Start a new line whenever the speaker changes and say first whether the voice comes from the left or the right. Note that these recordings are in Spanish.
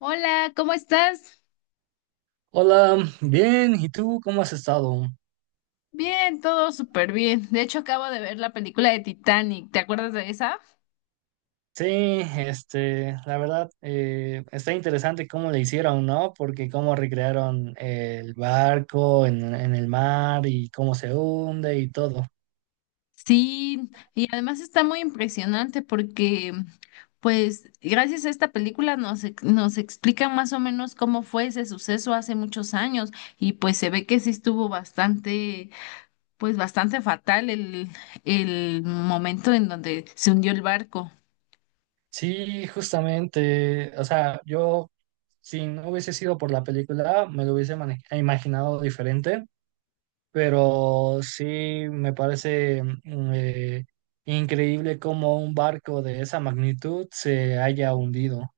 left: Hola, ¿cómo estás?
right: Hola, bien, ¿y tú cómo has estado?
left: Bien, todo súper bien. De hecho, acabo de ver la película de Titanic. ¿Te acuerdas de esa?
right: Sí, la verdad, está interesante cómo le hicieron, ¿no? Porque cómo recrearon el barco en el mar y cómo se hunde y todo.
left: Sí, y además está muy impresionante porque, pues, gracias a esta película nos, nos explica más o menos cómo fue ese suceso hace muchos años y pues se ve que sí estuvo bastante, pues, bastante fatal el momento en donde se hundió el barco.
right: Sí, justamente, o sea, yo si no hubiese sido por la película, me lo hubiese imaginado diferente, pero sí me parece increíble cómo un barco de esa magnitud se haya hundido.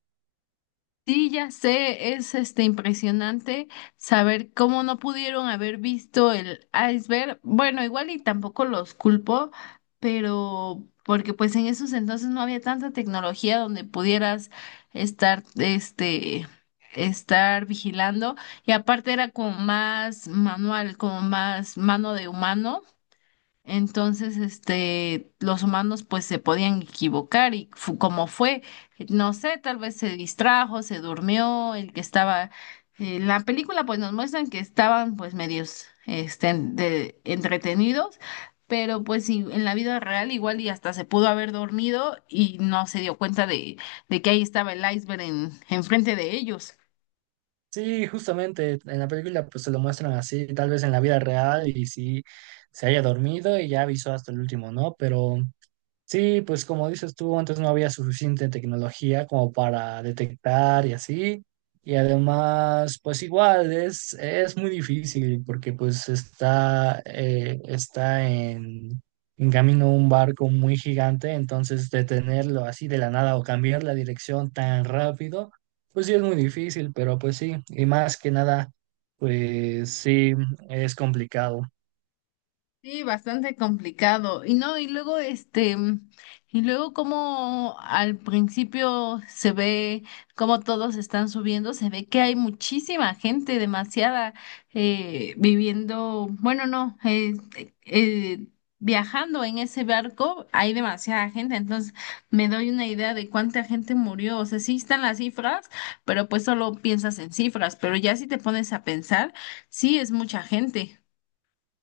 left: Sí, ya sé, es impresionante saber cómo no pudieron haber visto el iceberg. Bueno, igual y tampoco los culpo, pero porque pues en esos entonces no había tanta tecnología donde pudieras estar estar vigilando y aparte era como más manual, como más mano de humano. Entonces, los humanos pues se podían equivocar y como fue, no sé, tal vez se distrajo, se durmió, el que estaba, en la película pues nos muestran que estaban pues medios, entretenidos, pero pues sí, en la vida real igual y hasta se pudo haber dormido y no se dio cuenta de que ahí estaba el iceberg enfrente de ellos.
right: Sí, justamente en la película pues se lo muestran así, tal vez en la vida real y sí se haya dormido y ya avisó hasta el último, ¿no? Pero sí, pues como dices tú, antes no había suficiente tecnología como para detectar y así. Y además, pues igual es muy difícil porque pues está, está en camino un barco muy gigante, entonces detenerlo así de la nada o cambiar la dirección tan rápido, pues sí es muy difícil, pero pues sí, y más que nada, pues sí, es complicado.
left: Sí, bastante complicado. Y no, y luego y luego como al principio se ve como todos están subiendo, se ve que hay muchísima gente, demasiada, viviendo, bueno, no, eh, viajando en ese barco, hay demasiada gente. Entonces me doy una idea de cuánta gente murió. O sea, sí están las cifras, pero pues solo piensas en cifras. Pero ya si te pones a pensar, sí es mucha gente.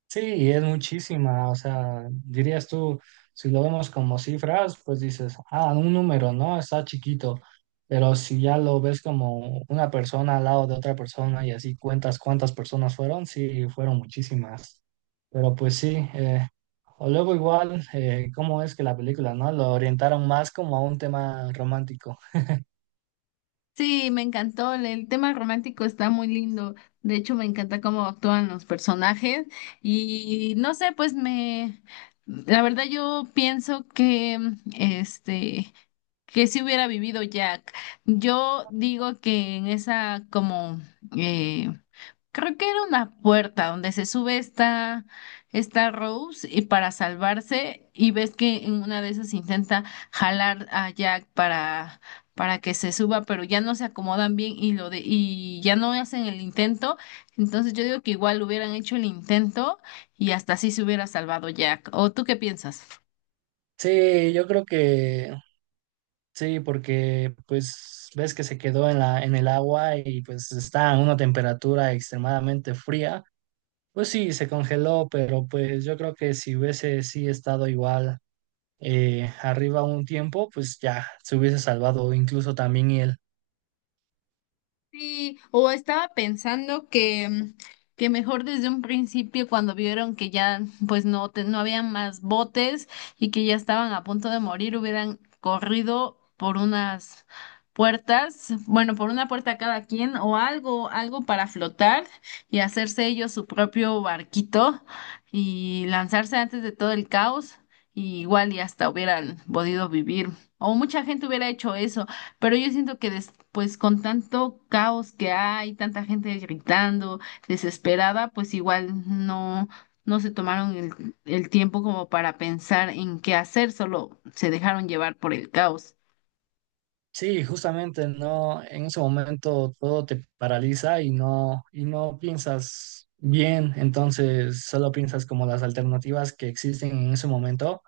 right: Sí, y es muchísima, o sea, dirías tú, si lo vemos como cifras, pues dices, ah, un número, ¿no? Está chiquito, pero si ya lo ves como una persona al lado de otra persona y así cuentas cuántas personas fueron, sí, fueron muchísimas, pero pues sí, o luego igual, ¿cómo es que la película, ¿no? Lo orientaron más como a un tema romántico.
left: Sí, me encantó. El tema romántico está muy lindo. De hecho, me encanta cómo actúan los personajes. Y no sé, pues me, la verdad yo pienso que, este, que si hubiera vivido Jack. Yo digo que en esa como eh, creo que era una puerta donde se sube esta Rose y para salvarse y ves que en una de esas intenta jalar a Jack para que se suba, pero ya no se acomodan bien y y ya no hacen el intento. Entonces yo digo que igual hubieran hecho el intento y hasta así se hubiera salvado Jack. ¿O tú qué piensas?
right: Sí, yo creo que sí, porque pues ves que se quedó en en el agua y pues está a una temperatura extremadamente fría. Pues sí, se congeló, pero pues yo creo que si hubiese sí estado igual arriba un tiempo, pues ya se hubiese salvado incluso también él.
left: Sí, o estaba pensando que, que mejor desde un principio cuando vieron que ya pues no, no había más botes y que ya estaban a punto de morir, hubieran corrido por unas puertas, bueno, por una puerta cada quien o algo para flotar y hacerse ellos su propio barquito y lanzarse antes de todo el caos y igual y hasta hubieran podido vivir o mucha gente hubiera hecho eso. Pero yo siento que después con tanto caos que hay, tanta gente gritando, desesperada, pues igual no, no se tomaron el tiempo como para pensar en qué hacer, solo se dejaron llevar por el caos.
right: Sí, justamente no, en ese momento todo te paraliza y no piensas bien, entonces solo piensas como las alternativas que existen en ese momento.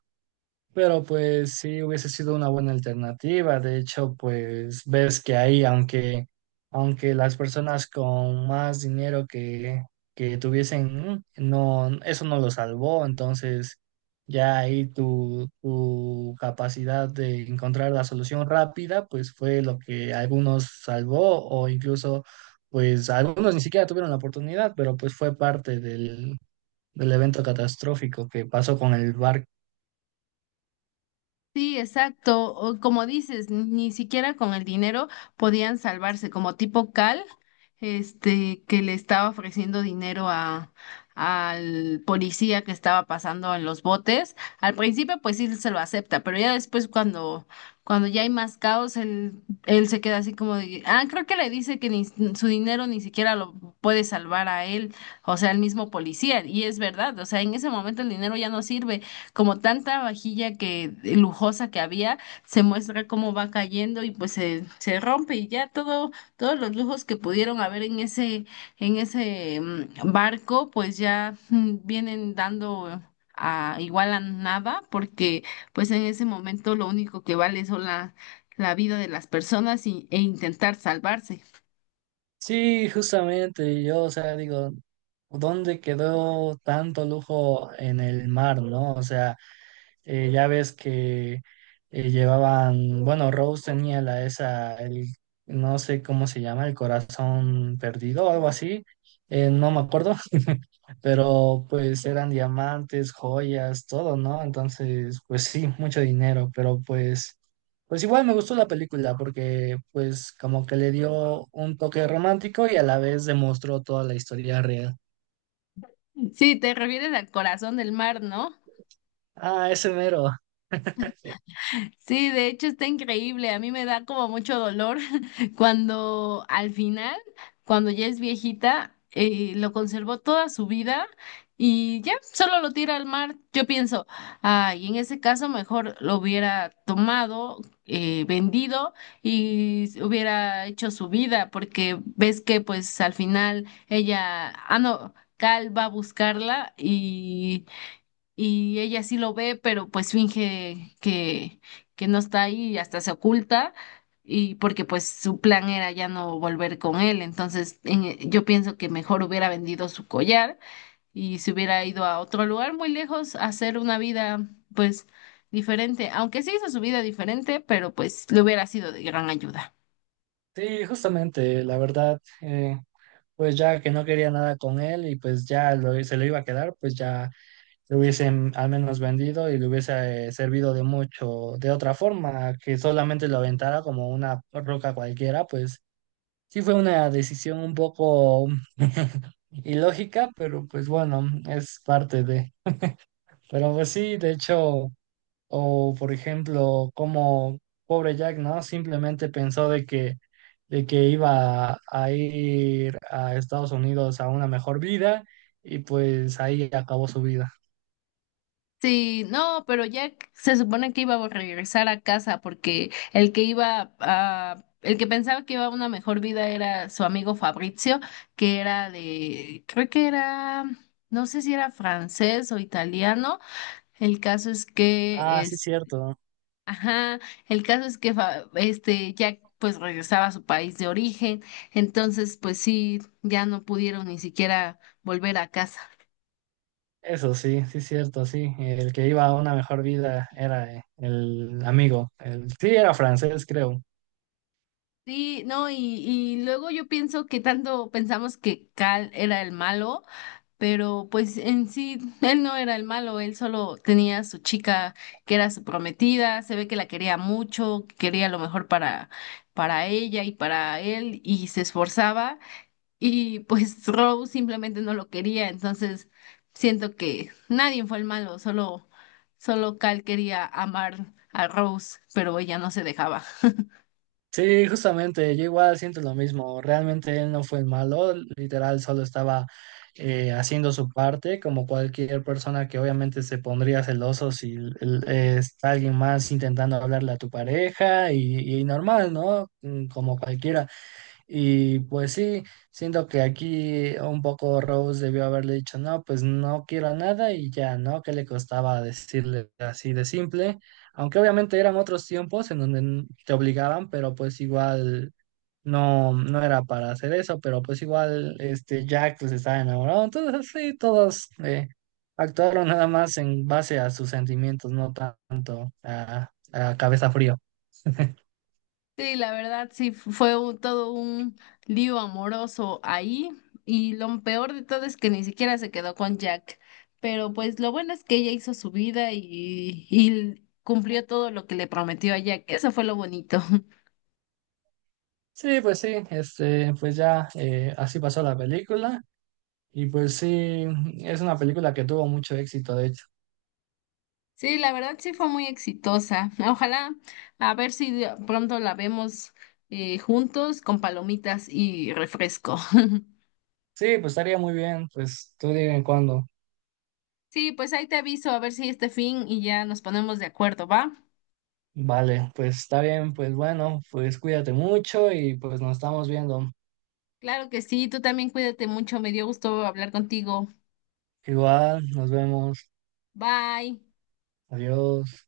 right: Pero pues sí hubiese sido una buena alternativa. De hecho, pues ves que ahí, aunque las personas con más dinero que tuviesen, no, eso no lo salvó. Entonces, ya ahí tu capacidad de encontrar la solución rápida, pues fue lo que algunos salvó, o incluso, pues algunos ni siquiera tuvieron la oportunidad, pero pues fue parte del evento catastrófico que pasó con el barco.
left: Sí, exacto. O como dices, ni siquiera con el dinero podían salvarse, como tipo Cal, que le estaba ofreciendo dinero a al policía que estaba pasando en los botes. Al principio, pues sí se lo acepta, pero ya después cuando ya hay más caos, él se queda así como de, ah, creo que le dice que ni su dinero ni siquiera lo puede salvar a él, o sea, al mismo policía. Y es verdad, o sea, en ese momento el dinero ya no sirve como tanta vajilla que lujosa que había, se muestra cómo va cayendo y pues se rompe y ya todo, todos los lujos que pudieron haber en ese barco, pues ya vienen dando a igual a nada, porque pues en ese momento lo único que vale son la vida de las personas e intentar salvarse.
right: Sí, justamente, yo, o sea, digo, ¿dónde quedó tanto lujo en el mar, no? O sea, ya ves que llevaban, bueno, Rose tenía la esa, el, no sé cómo se llama, el corazón perdido o algo así, no me acuerdo, pero pues eran diamantes, joyas, todo, ¿no? Entonces, pues sí, mucho dinero, pero pues igual me gustó la película porque pues como que le dio un toque romántico y a la vez demostró toda la historia real.
left: Sí, te refieres al corazón del mar, ¿no?
right: Ah, ese mero.
left: Sí, de hecho está increíble. A mí me da como mucho dolor cuando al final, cuando ya es viejita, lo conservó toda su vida y ya solo lo tira al mar. Yo pienso, ay, en ese caso mejor lo hubiera tomado, vendido y hubiera hecho su vida, porque ves que pues al final ella, ah, no, Cal va a buscarla y ella sí lo ve, pero pues finge que no está ahí y hasta se oculta y porque pues su plan era ya no volver con él, entonces yo pienso que mejor hubiera vendido su collar y se hubiera ido a otro lugar muy lejos a hacer una vida pues diferente, aunque sí hizo su vida diferente, pero pues le hubiera sido de gran ayuda.
right: Sí, justamente, la verdad, pues ya que no quería nada con él y pues ya se lo iba a quedar, pues ya lo hubiesen al menos vendido y le hubiese servido de mucho de otra forma, que solamente lo aventara como una roca cualquiera, pues sí fue una decisión un poco ilógica, pero pues bueno, es parte de. Pero pues sí, de hecho. O, por ejemplo, como pobre Jack, ¿no? Simplemente pensó de que iba a ir a Estados Unidos a una mejor vida y pues ahí acabó su vida.
left: Sí, no, pero Jack se supone que iba a regresar a casa porque el que pensaba que iba a una mejor vida era su amigo Fabrizio, que era de, creo que era, no sé si era francés o italiano. El caso es
right: Ah,
left: que
right: sí,
left: es,
right: cierto.
left: ajá, el caso es que Jack pues regresaba a su país de origen, entonces pues sí, ya no pudieron ni siquiera volver a casa.
right: Eso sí, sí, cierto, sí. El que iba a una mejor vida era el amigo. El, sí, era francés, creo.
left: Sí, no, y luego yo pienso que tanto pensamos que Cal era el malo, pero pues en sí él no era el malo, él solo tenía a su chica que era su prometida, se ve que la quería mucho, que quería lo mejor para ella y para él, y se esforzaba, y pues Rose simplemente no lo quería, entonces siento que nadie fue el malo, solo, solo Cal quería amar a Rose, pero ella no se dejaba.
right: Sí, justamente, yo igual siento lo mismo. Realmente él no fue el malo, literal, solo estaba haciendo su parte, como cualquier persona que obviamente se pondría celoso si es alguien más intentando hablarle a tu pareja y normal, ¿no? Mm, como cualquiera. Y pues sí, siento que aquí un poco Rose debió haberle dicho, no, pues no quiero nada y ya, ¿no? ¿Qué le costaba decirle así de simple? Aunque obviamente eran otros tiempos en donde te obligaban, pero pues igual no, no era para hacer eso, pero pues igual este Jack pues estaba enamorado, entonces sí, todos actuaron nada más en base a sus sentimientos, no tanto a, cabeza frío.
left: Sí, la verdad, todo un lío amoroso ahí y lo peor de todo es que ni siquiera se quedó con Jack, pero pues lo bueno es que ella hizo su vida y cumplió todo lo que le prometió a Jack, eso fue lo bonito.
right: Sí, pues sí, pues ya así pasó la película. Y pues sí, es una película que tuvo mucho éxito, de hecho.
left: Sí, la verdad sí fue muy exitosa. Ojalá a ver si pronto la vemos juntos con palomitas y refresco.
right: Sí, pues estaría muy bien, pues tú dime cuándo.
left: Sí, pues ahí te aviso a ver si este fin y ya nos ponemos de acuerdo, ¿va?
right: Vale, pues está bien, pues bueno, pues cuídate mucho y pues nos estamos viendo.
left: Claro que sí, tú también cuídate mucho, me dio gusto hablar contigo.
right: Igual, nos vemos.
left: Bye.
right: Adiós.